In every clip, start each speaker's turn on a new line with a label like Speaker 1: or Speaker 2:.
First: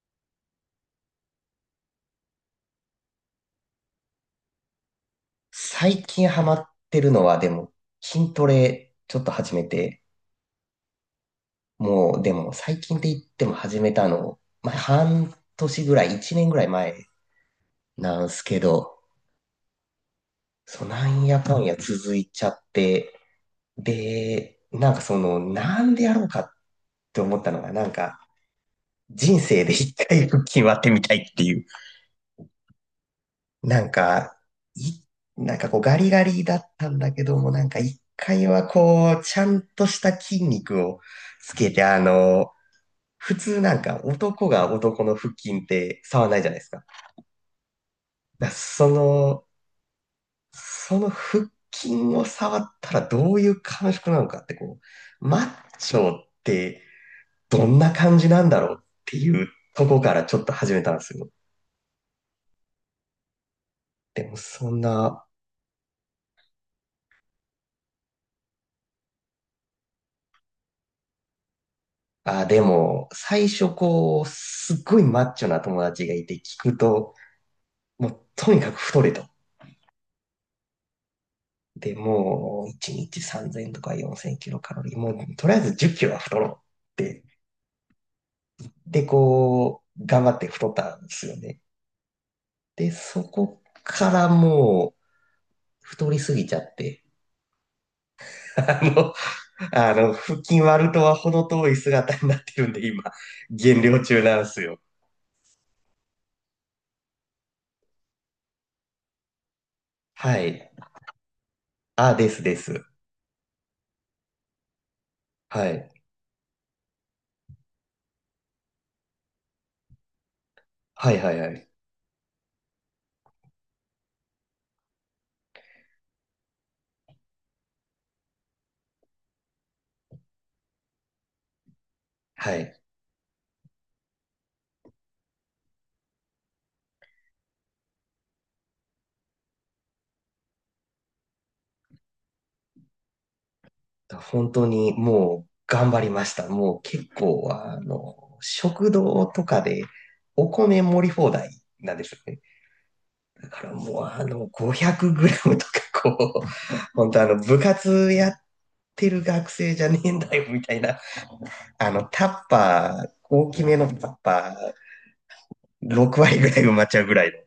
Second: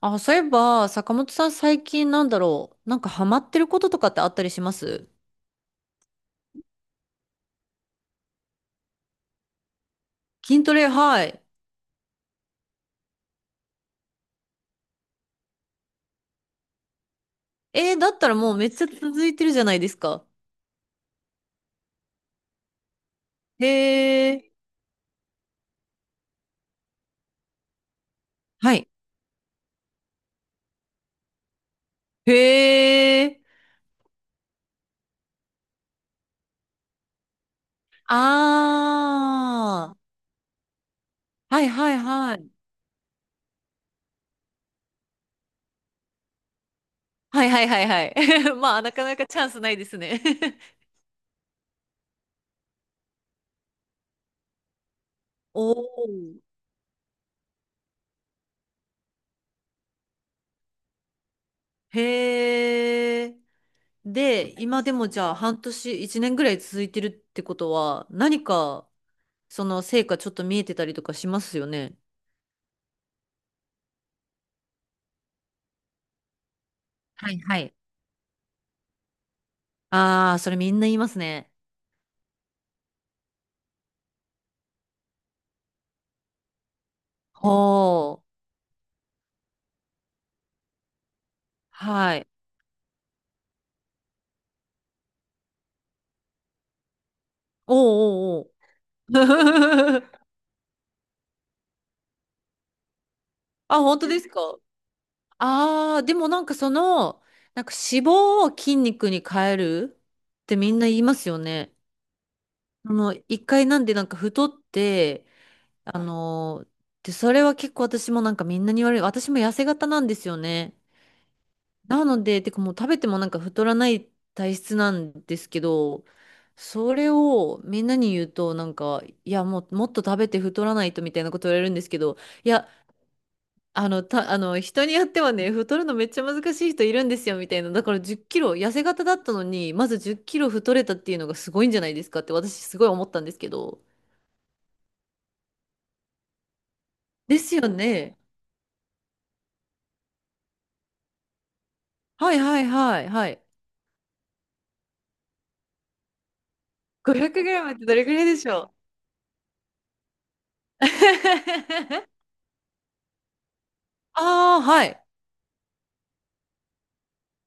Speaker 1: あ、そういえば、坂本さん最近なんだろう。なんかハマってることとかってあったりします。
Speaker 2: 最近ハマってるのは、でも、筋トレちょっと始めて、
Speaker 1: 筋トレ、はい。
Speaker 2: もう、でも、最近って言っても始めたの、まあ、半年ぐらい、一年ぐらい前
Speaker 1: だっ
Speaker 2: なん
Speaker 1: たら
Speaker 2: す
Speaker 1: もう
Speaker 2: け
Speaker 1: めっちゃ
Speaker 2: ど、
Speaker 1: 続いてるじゃないですか。
Speaker 2: そう、なんやかんや続いちゃって、
Speaker 1: へえ。
Speaker 2: で、なんかその、なんでやろうかって思ったのが、なんか、
Speaker 1: はい。
Speaker 2: 人生で一回腹筋割ってみたいっていう
Speaker 1: へえ。
Speaker 2: なんか、い、なんかこうガリガリだったんだけども、なんか一回はこう、ちゃんと
Speaker 1: あ
Speaker 2: し
Speaker 1: ー。
Speaker 2: た筋肉をつ
Speaker 1: はい
Speaker 2: けて、
Speaker 1: はいはい。
Speaker 2: 普通なんか男が男の腹筋って触らないじゃないですか。だ
Speaker 1: はいはいはいは
Speaker 2: から
Speaker 1: い。まあ、
Speaker 2: そ
Speaker 1: なかなかチ
Speaker 2: の、
Speaker 1: ャンスないですね。
Speaker 2: その腹筋を触ったらどういう感触なのかってこう、マッ
Speaker 1: お
Speaker 2: チョっ
Speaker 1: ー。
Speaker 2: てどんな感じなんだろうっていうとこからちょっと始めたんですよ。
Speaker 1: へえ。
Speaker 2: でも
Speaker 1: で、
Speaker 2: そん
Speaker 1: 今でもじ
Speaker 2: な
Speaker 1: ゃあ半年、1年ぐらい続いてるってことは、その成果ちょっと見えてたりとかしますよね。
Speaker 2: あ、でも、最初こう、すっごいマッチョな友達がいて聞くと、
Speaker 1: はいはい。
Speaker 2: もうとにかく太れと。
Speaker 1: ああ、それみんな言いますね。
Speaker 2: で、もう、1日3000とか4000キロカロリー、もう、とりあえず10キロは太ろうって。
Speaker 1: ほう。
Speaker 2: で、こう、頑張って太ったんですよね。
Speaker 1: はい。
Speaker 2: で、そこからもう、太りすぎちゃって、
Speaker 1: おうおうお
Speaker 2: あ
Speaker 1: う。
Speaker 2: の、腹筋割るとは程遠い姿になってるんで、今、
Speaker 1: あ、
Speaker 2: 減量
Speaker 1: 本当で
Speaker 2: 中
Speaker 1: す
Speaker 2: なん
Speaker 1: か。
Speaker 2: ですよ。
Speaker 1: ああー、でもなんかその、なんか脂肪を筋肉に変える
Speaker 2: は
Speaker 1: ってみ
Speaker 2: い。
Speaker 1: んな言いますよね。
Speaker 2: あ、ですです。
Speaker 1: あの、一回なんでなんか太って、
Speaker 2: はい。
Speaker 1: あのー、で、それは結構私もなんかみんなに言われる。私も痩せ型なんですよね。
Speaker 2: はいはいはい。
Speaker 1: なので、てかもう食べてもなんか太らない体質なんですけど、それをみんなに言うとなんか、いやもうもっと食べて太らないとみたいなこと言われるんですけど、い
Speaker 2: は
Speaker 1: や、
Speaker 2: い。
Speaker 1: あの、人によってはね、太るのめっちゃ難しい人いるんですよみたいな。だから10キロ、痩せ型だったのに、まず10キロ太れたっていうのがすごいんじゃないですかって私すごい思ったんですけど。
Speaker 2: 本当にもう頑張りました。もう結
Speaker 1: で
Speaker 2: 構、
Speaker 1: すよね。
Speaker 2: 食堂とかでお米盛り放題なんですよ
Speaker 1: はい
Speaker 2: ね。
Speaker 1: はいはいはい。
Speaker 2: だからもう500グラムとかこう、本当
Speaker 1: 500グ
Speaker 2: 部
Speaker 1: ラムってどれ
Speaker 2: 活
Speaker 1: くらい
Speaker 2: やっ
Speaker 1: でしょう。
Speaker 2: てる学生じゃねえんだよみたいな、あの、タッパー、大きめのタッパ
Speaker 1: ああ、はい。
Speaker 2: ー、6割ぐらい埋まっちゃうぐらいの。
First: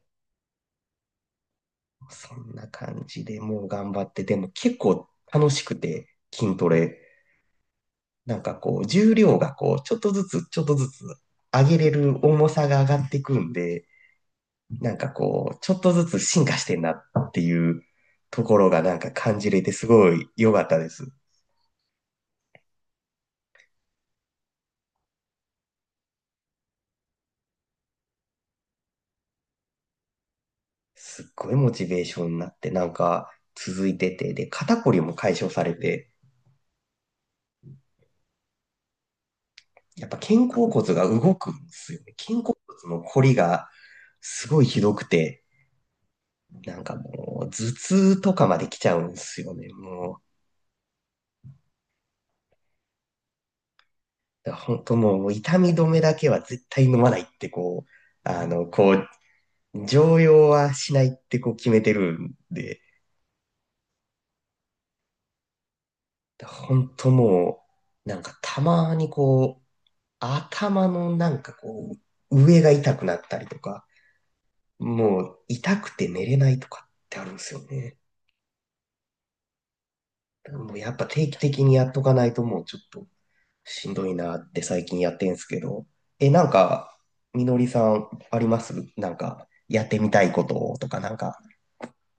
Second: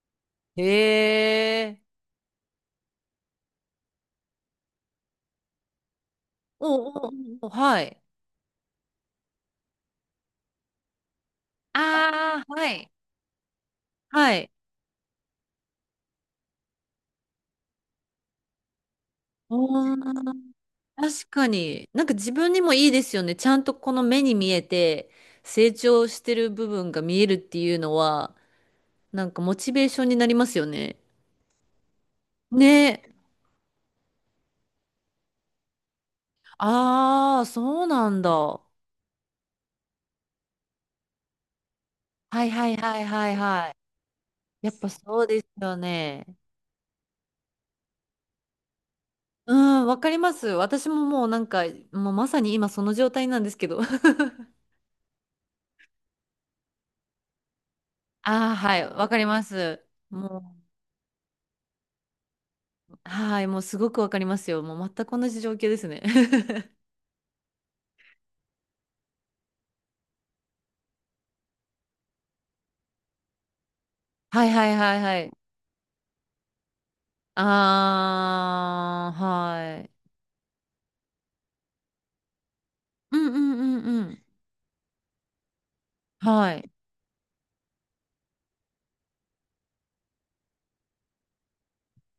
Speaker 1: へえ。
Speaker 2: そんな感じでもう頑張って、でも結構楽しくて筋ト
Speaker 1: おう
Speaker 2: レ
Speaker 1: おうおう、はい。
Speaker 2: なんかこう、重量がこう、ちょっとずつ、ちょっとずつ上げれる
Speaker 1: あ、あ
Speaker 2: 重
Speaker 1: あ
Speaker 2: さ
Speaker 1: は
Speaker 2: が上
Speaker 1: い。
Speaker 2: がってくんで、
Speaker 1: はい。
Speaker 2: なんかこう、ちょっとずつ進化してんなっていうところがなんか感じれてす
Speaker 1: お
Speaker 2: ごい良
Speaker 1: ー、
Speaker 2: かったです。
Speaker 1: 確かに。なんか自分にもいいですよね。ちゃんとこの目に見えて成長してる部分が見えるっていうのは、なんかモチベーションになりますよね。
Speaker 2: すっごいモチベーションになって、なん
Speaker 1: ね。
Speaker 2: か続いてて、で、肩こりも解消されて、
Speaker 1: ああ、そうなんだ。は
Speaker 2: やっぱ肩甲骨が動くんですよね。
Speaker 1: い
Speaker 2: 肩
Speaker 1: はい
Speaker 2: 甲
Speaker 1: は
Speaker 2: 骨の
Speaker 1: い
Speaker 2: こ
Speaker 1: は
Speaker 2: り
Speaker 1: い
Speaker 2: が
Speaker 1: は
Speaker 2: すごい
Speaker 1: い。やっ
Speaker 2: ひ
Speaker 1: ぱ
Speaker 2: どく
Speaker 1: そうで
Speaker 2: て、
Speaker 1: すよね。
Speaker 2: なんかもう頭痛とかまで来ちゃうんですよ
Speaker 1: う
Speaker 2: ね。
Speaker 1: ん、わか
Speaker 2: も
Speaker 1: りま
Speaker 2: う
Speaker 1: す。私ももうなんか、もうまさに今その状態なんですけど。
Speaker 2: だから本当もう痛み止めだけは絶対飲まないってこう、
Speaker 1: ああ、はい、
Speaker 2: こう、
Speaker 1: わかります。
Speaker 2: 常
Speaker 1: も
Speaker 2: 用
Speaker 1: う、
Speaker 2: はしないってこう決めてるんで、
Speaker 1: はい、もうすごくわかりますよ。もう全く同じ状況ですね。
Speaker 2: だから本当もう、なんかたまにこう、頭のなんかこう、上が痛くなったりとか、
Speaker 1: はいはいはいは
Speaker 2: も
Speaker 1: い。
Speaker 2: う痛くて寝れないとかってあるんですよね。
Speaker 1: あー、はい。
Speaker 2: だからもうやっぱ定期的にやっとかないともうちょっと
Speaker 1: うんうんうん
Speaker 2: しんど
Speaker 1: う
Speaker 2: い
Speaker 1: ん。
Speaker 2: なって最近やってんすけど、なん
Speaker 1: はい。
Speaker 2: か、みのりさんありますなんか、やってみたいこととかなんか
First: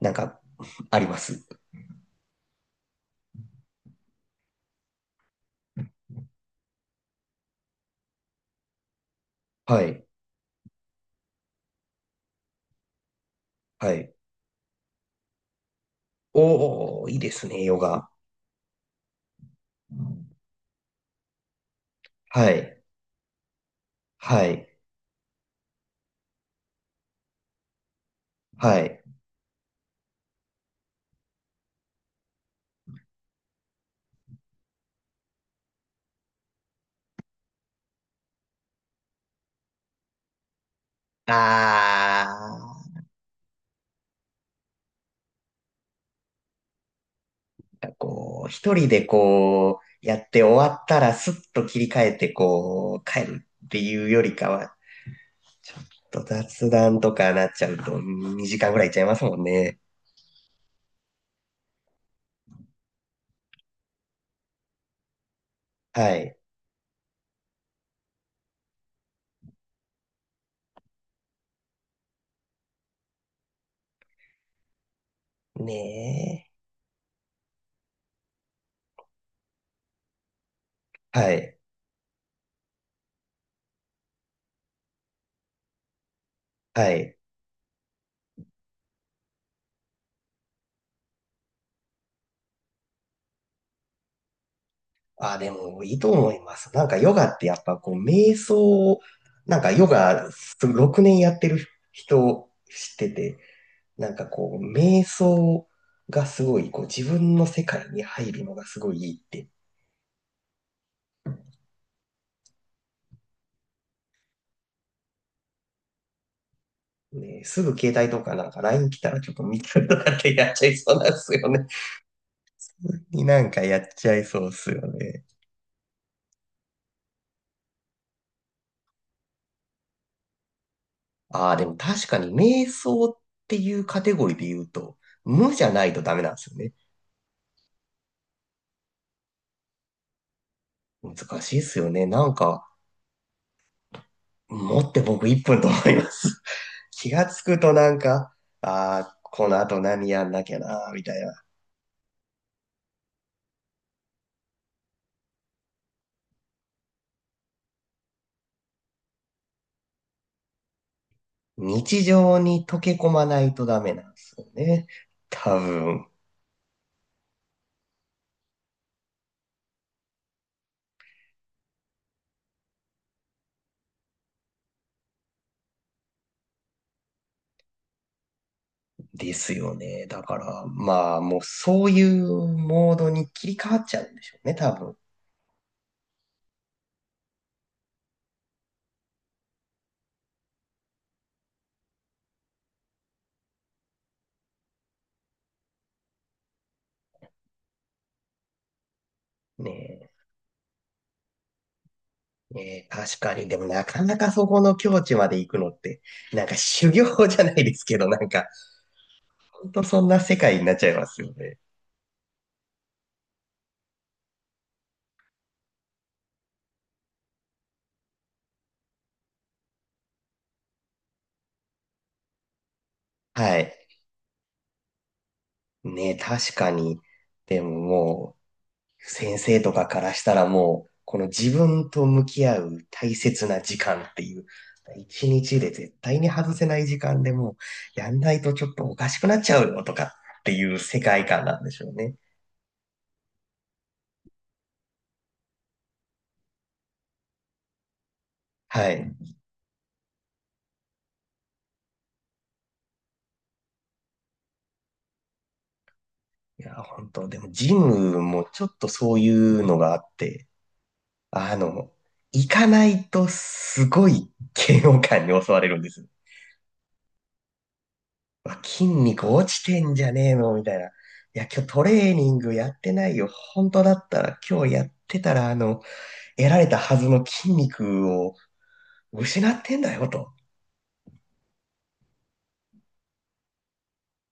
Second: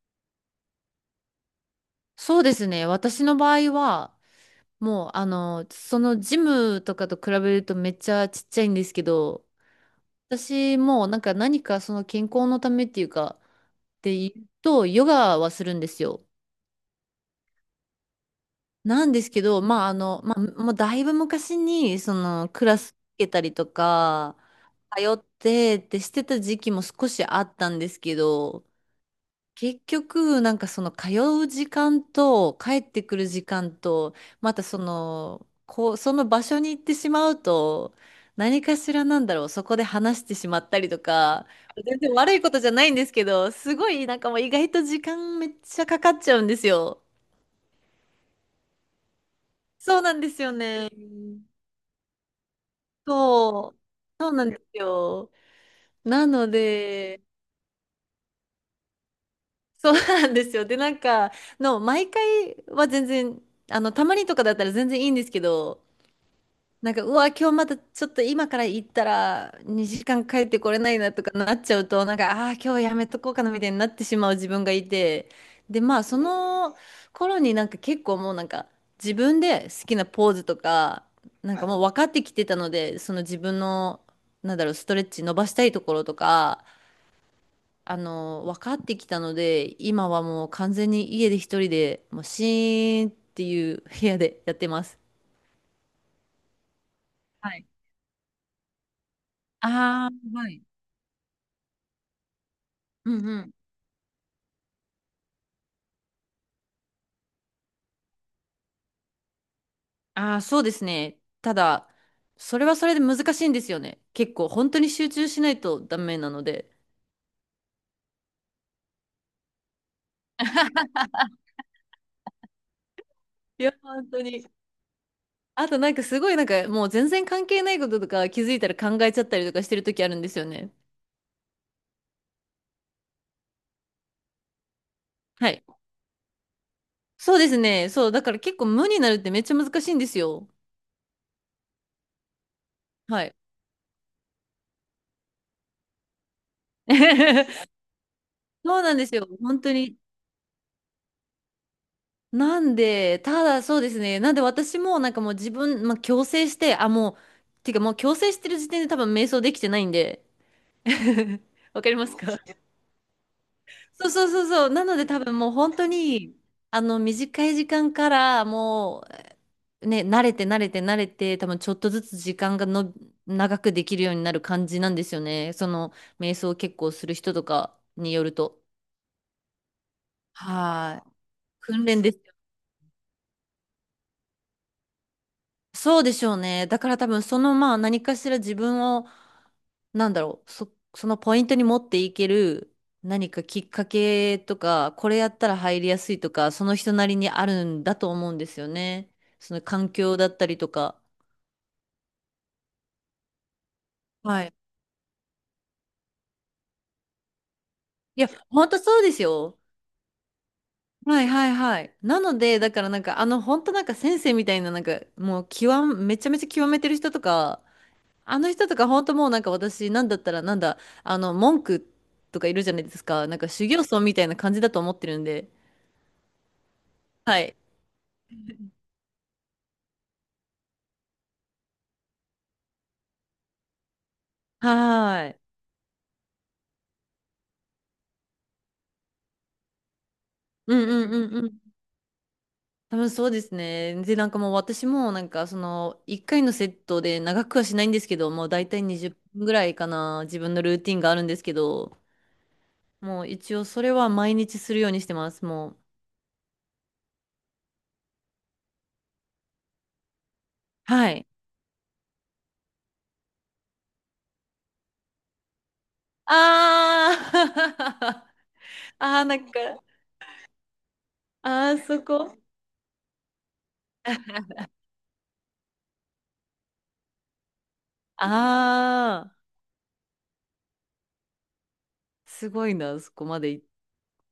Speaker 2: なんか、あります？
Speaker 1: そうですね。私の場合は、もう、そのジムとかと比べるとめっちゃちっちゃいんですけど、
Speaker 2: はい。
Speaker 1: 私もなんか何かその健康のためっていうか、
Speaker 2: は
Speaker 1: っ
Speaker 2: い。
Speaker 1: て言うと、ヨガはするんですよ。
Speaker 2: おー、いいですね、ヨガ。
Speaker 1: なんですけど、まあ、もうだいぶ昔に、そ
Speaker 2: は
Speaker 1: の、クラ
Speaker 2: い。
Speaker 1: ス受けたりとか、
Speaker 2: はい。
Speaker 1: 通ってってしてた時期も少しあったんですけど、
Speaker 2: はい。
Speaker 1: 結局、なんかその、通う時間と、帰ってくる時間と、またその、こう、その場所に行ってしまうと、何かしらなんだろう、そこで話してしまったりとか、全然悪いことじゃないん
Speaker 2: あ
Speaker 1: ですけど、すごい、なんかもう意外と時間めっちゃかかっちゃうんですよ。
Speaker 2: ー、なんかこう、一人でこう、
Speaker 1: そうな
Speaker 2: や
Speaker 1: ん
Speaker 2: っ
Speaker 1: です
Speaker 2: て
Speaker 1: よ
Speaker 2: 終わっ
Speaker 1: ね。
Speaker 2: たらスッと切り替えてこう、帰るっ
Speaker 1: そ
Speaker 2: て
Speaker 1: う、
Speaker 2: いうよ
Speaker 1: そう
Speaker 2: り
Speaker 1: な
Speaker 2: か
Speaker 1: んで
Speaker 2: は、
Speaker 1: すよ。
Speaker 2: ちょっと
Speaker 1: なの
Speaker 2: 雑談と
Speaker 1: で、
Speaker 2: かなっちゃうと2時間ぐらいいっちゃいますもんね。
Speaker 1: そうなんですよ。で、毎回は全然、あの、たまにとかだったら全然いいんですけど、
Speaker 2: はい。
Speaker 1: なんか、うわ、今日またちょっと今から行ったら2時間帰ってこれないなとかなっちゃうと、なんか、ああー、今日やめとこうかなみたいになってしまう自分がいて、で、まあ、そ
Speaker 2: ね
Speaker 1: の頃になんか結構もうなんか自分で好きなポーズとか、
Speaker 2: え。は
Speaker 1: なん
Speaker 2: い。
Speaker 1: はかい。もう分かってきてたので、その自分の、なんだろう、ストレッチ伸ばしたいところとか、
Speaker 2: はい。
Speaker 1: あの、分かってきたので、今はもう完全に家で一人で、もうシーンっていう部屋でやってます。
Speaker 2: あ、でもいいと思います。なんかヨガって
Speaker 1: は
Speaker 2: やっ
Speaker 1: い。
Speaker 2: ぱこう瞑想を、なんかヨ
Speaker 1: あ
Speaker 2: ガ
Speaker 1: あ、はい。
Speaker 2: 6年やってる人知って
Speaker 1: う
Speaker 2: て、
Speaker 1: ん。
Speaker 2: なんかこう瞑想がすごいこう自分の世界に入るのがすごいいいって。
Speaker 1: ああ、そうですね。ただ、それはそれで難しいんですよね。結構、本当に集中しないとダメなので。
Speaker 2: ね、すぐ携帯とかなんか LINE 来たらちょっと見たりとかってやっちゃいそうなんですよね。になんか
Speaker 1: いや、
Speaker 2: やっ
Speaker 1: 本
Speaker 2: ちゃ
Speaker 1: 当
Speaker 2: いそう
Speaker 1: に。
Speaker 2: っすよね。
Speaker 1: あと、なんかすごい、なんかもう全然関係ないこととか気づいたら考えちゃったりとかしてる時あるんですよね。
Speaker 2: ああ、でも確かに瞑想っていうカテゴリーで言うと、
Speaker 1: は
Speaker 2: 無じ
Speaker 1: い。
Speaker 2: ゃないとダメなんですよね。
Speaker 1: そうですね。そう、だから結構無になるってめっちゃ難しいんですよ。
Speaker 2: 難しいっすよね。なんか、
Speaker 1: はい。
Speaker 2: 持って僕1分と思います。気がつくと なんか、
Speaker 1: そうなん
Speaker 2: あ
Speaker 1: です
Speaker 2: あ、
Speaker 1: よ。
Speaker 2: この
Speaker 1: 本当
Speaker 2: 後
Speaker 1: に。
Speaker 2: 何やんなきゃな、みたいな。
Speaker 1: なんで、ただそうですね。なんで私もなんかもう自分、まあ、強制して、あ、もう、てかもう強制してる時点で多分瞑想できてないんで、わかり
Speaker 2: 日
Speaker 1: ますか。
Speaker 2: 常に溶け込まないとダメな
Speaker 1: そう
Speaker 2: んで
Speaker 1: そう
Speaker 2: す
Speaker 1: そ
Speaker 2: よ
Speaker 1: うそう。な
Speaker 2: ね。
Speaker 1: ので多分もう
Speaker 2: 多
Speaker 1: 本当
Speaker 2: 分、
Speaker 1: に、あの短い時間からもうね、慣れて、多分ちょっとずつ時間が長くできるようになる感じなんですよね。その瞑想を結構する人とかによると。
Speaker 2: ですよね。だから、
Speaker 1: はい。
Speaker 2: まあ、もう
Speaker 1: 訓
Speaker 2: そうい
Speaker 1: 練です。
Speaker 2: うモードに切り替わっちゃうんでしょうね、多分。
Speaker 1: そうでしょうね。だから多分その、まあ何かしら自分を、なんだろう、そのポイントに持っていける何かきっかけとか、これやったら入りやすいとか、その人なりにあるんだと思うんですよね。その環
Speaker 2: ね
Speaker 1: 境だったりとか。
Speaker 2: ねえ、確かに。でもなかなか
Speaker 1: は
Speaker 2: そ
Speaker 1: い。
Speaker 2: この境地まで行くのって、なんか修行じゃないですけど、な
Speaker 1: いや、
Speaker 2: んか、
Speaker 1: 本当そうですよ。
Speaker 2: ほんとそんな世界になっちゃいます
Speaker 1: はい
Speaker 2: よ
Speaker 1: はい
Speaker 2: ね。
Speaker 1: はい。なので、だからなんかあの本当なんか先生みたいな、なんかもう極め、めちゃめちゃ極めてる人とか、あの人とか本当もうなんか、私なんだったらなんだあの文句とかいるじゃないですか、なんか
Speaker 2: は
Speaker 1: 修
Speaker 2: い。
Speaker 1: 行僧みたいな感じだと思ってるんで。
Speaker 2: ね、確かに。
Speaker 1: はい。
Speaker 2: でももう、先生とかからしたらもう、この自分と向き合う大切な時間っていう、一
Speaker 1: はーい。
Speaker 2: 日で絶対に外せない時間でもう、やんないとちょっとおかしくなっちゃうよとかってい
Speaker 1: う
Speaker 2: う
Speaker 1: ん
Speaker 2: 世
Speaker 1: うん
Speaker 2: 界
Speaker 1: う
Speaker 2: 観
Speaker 1: んう
Speaker 2: な
Speaker 1: ん。
Speaker 2: んでしょうね。
Speaker 1: 多分そうですね。でなんかもう私もなんかその1回のセットで長くはしないんですけど、もう大体
Speaker 2: は
Speaker 1: 20
Speaker 2: い。
Speaker 1: 分ぐらいかな、自分のルーティンがあるんですけど、もう一応それは毎日するようにしてます。もう、
Speaker 2: いや、本当でもジムもちょっとそういうのがあって、
Speaker 1: はい。
Speaker 2: あの、行かないとすごい嫌悪感に襲われるんですよ。
Speaker 1: あー。
Speaker 2: うわ筋
Speaker 1: あー
Speaker 2: 肉
Speaker 1: な
Speaker 2: 落
Speaker 1: んか、
Speaker 2: ちてんじゃねえのみたいな。いや、今日
Speaker 1: あ
Speaker 2: ト
Speaker 1: ーそ
Speaker 2: レーニ
Speaker 1: こ。
Speaker 2: ングやってないよ。本当だったら今日やってたら、得られたはずの筋肉を
Speaker 1: ああ、
Speaker 2: 失ってんだよと。
Speaker 1: すごいな、そこまで行った。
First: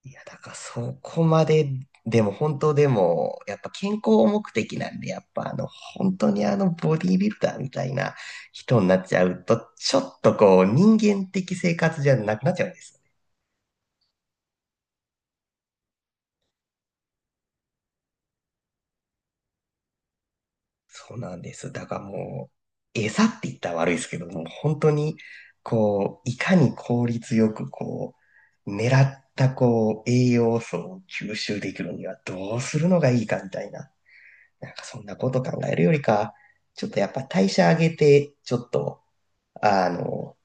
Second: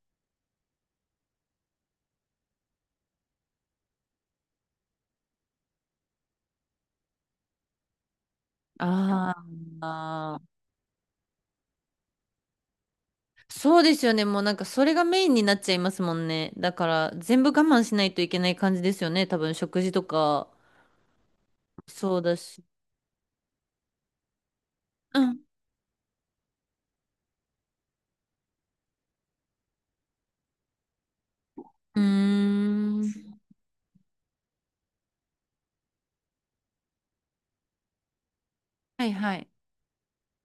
Speaker 2: いや、だからそこまで、でも本当でも、やっぱ健康目的なんで、やっぱ本当にボディービルダーみたいな人になっちゃ
Speaker 1: あ
Speaker 2: うと、
Speaker 1: ー。
Speaker 2: ちょっと
Speaker 1: あー、
Speaker 2: こう、人間的生活じゃなくなっちゃうんですね。
Speaker 1: そうですよね。もうなんかそれがメインになっちゃいますもんね。だから全部我慢しないといけない感じですよね。多分食事とか、
Speaker 2: そうなんです。だから
Speaker 1: そうだ
Speaker 2: も
Speaker 1: し。
Speaker 2: う、餌って言ったら悪いですけども、本当に、
Speaker 1: うん。
Speaker 2: こう、いかに効率よく、こう、狙った、こう、栄養素を吸収できる
Speaker 1: う
Speaker 2: には
Speaker 1: ー
Speaker 2: どうするのがいいか
Speaker 1: ん。
Speaker 2: みたいな、なんかそんなこと考えるよりか、ちょっとやっぱ代謝上げて、ちょっと、
Speaker 1: はいはい。
Speaker 2: あの、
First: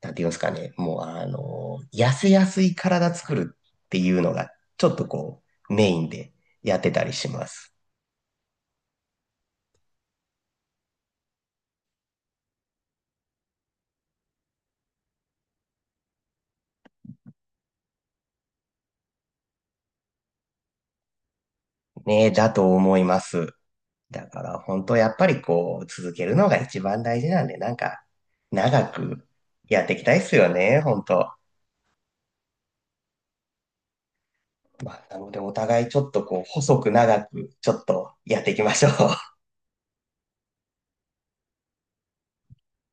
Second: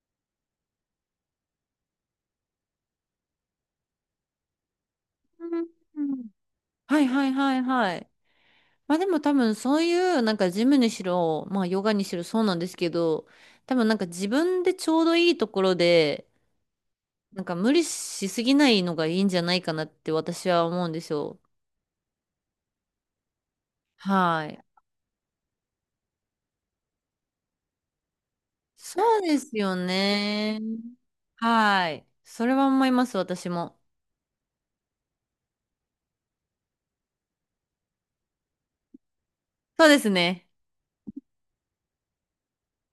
Speaker 2: なんて言いますかね、もう、痩せやすい体作るっていうのが、ちょっとこ
Speaker 1: うん
Speaker 2: う、メイ
Speaker 1: う
Speaker 2: ン
Speaker 1: ん。
Speaker 2: でやって
Speaker 1: は
Speaker 2: た
Speaker 1: い
Speaker 2: り
Speaker 1: は
Speaker 2: し
Speaker 1: い
Speaker 2: ま
Speaker 1: はい
Speaker 2: す。
Speaker 1: はい。まあでも多分そういうなんかジムにしろ、まあヨガにしろそうなんですけど、多分なんか自分でちょうどいいところで、なんか無理しすぎないのがいいんじゃないかなって私は思うんですよ。
Speaker 2: ね、だと思います。だか
Speaker 1: は
Speaker 2: ら
Speaker 1: い。
Speaker 2: 本当やっぱりこう続けるのが一番大事なんで、なんか長
Speaker 1: そう
Speaker 2: く
Speaker 1: ですよ
Speaker 2: やっていきたいっすよ
Speaker 1: ね。
Speaker 2: ね、本当。
Speaker 1: はい。それは思います、私も。
Speaker 2: まあ、なのでお互いちょっとこう細く長くちょっとやっていきましょう。
Speaker 1: そうですね。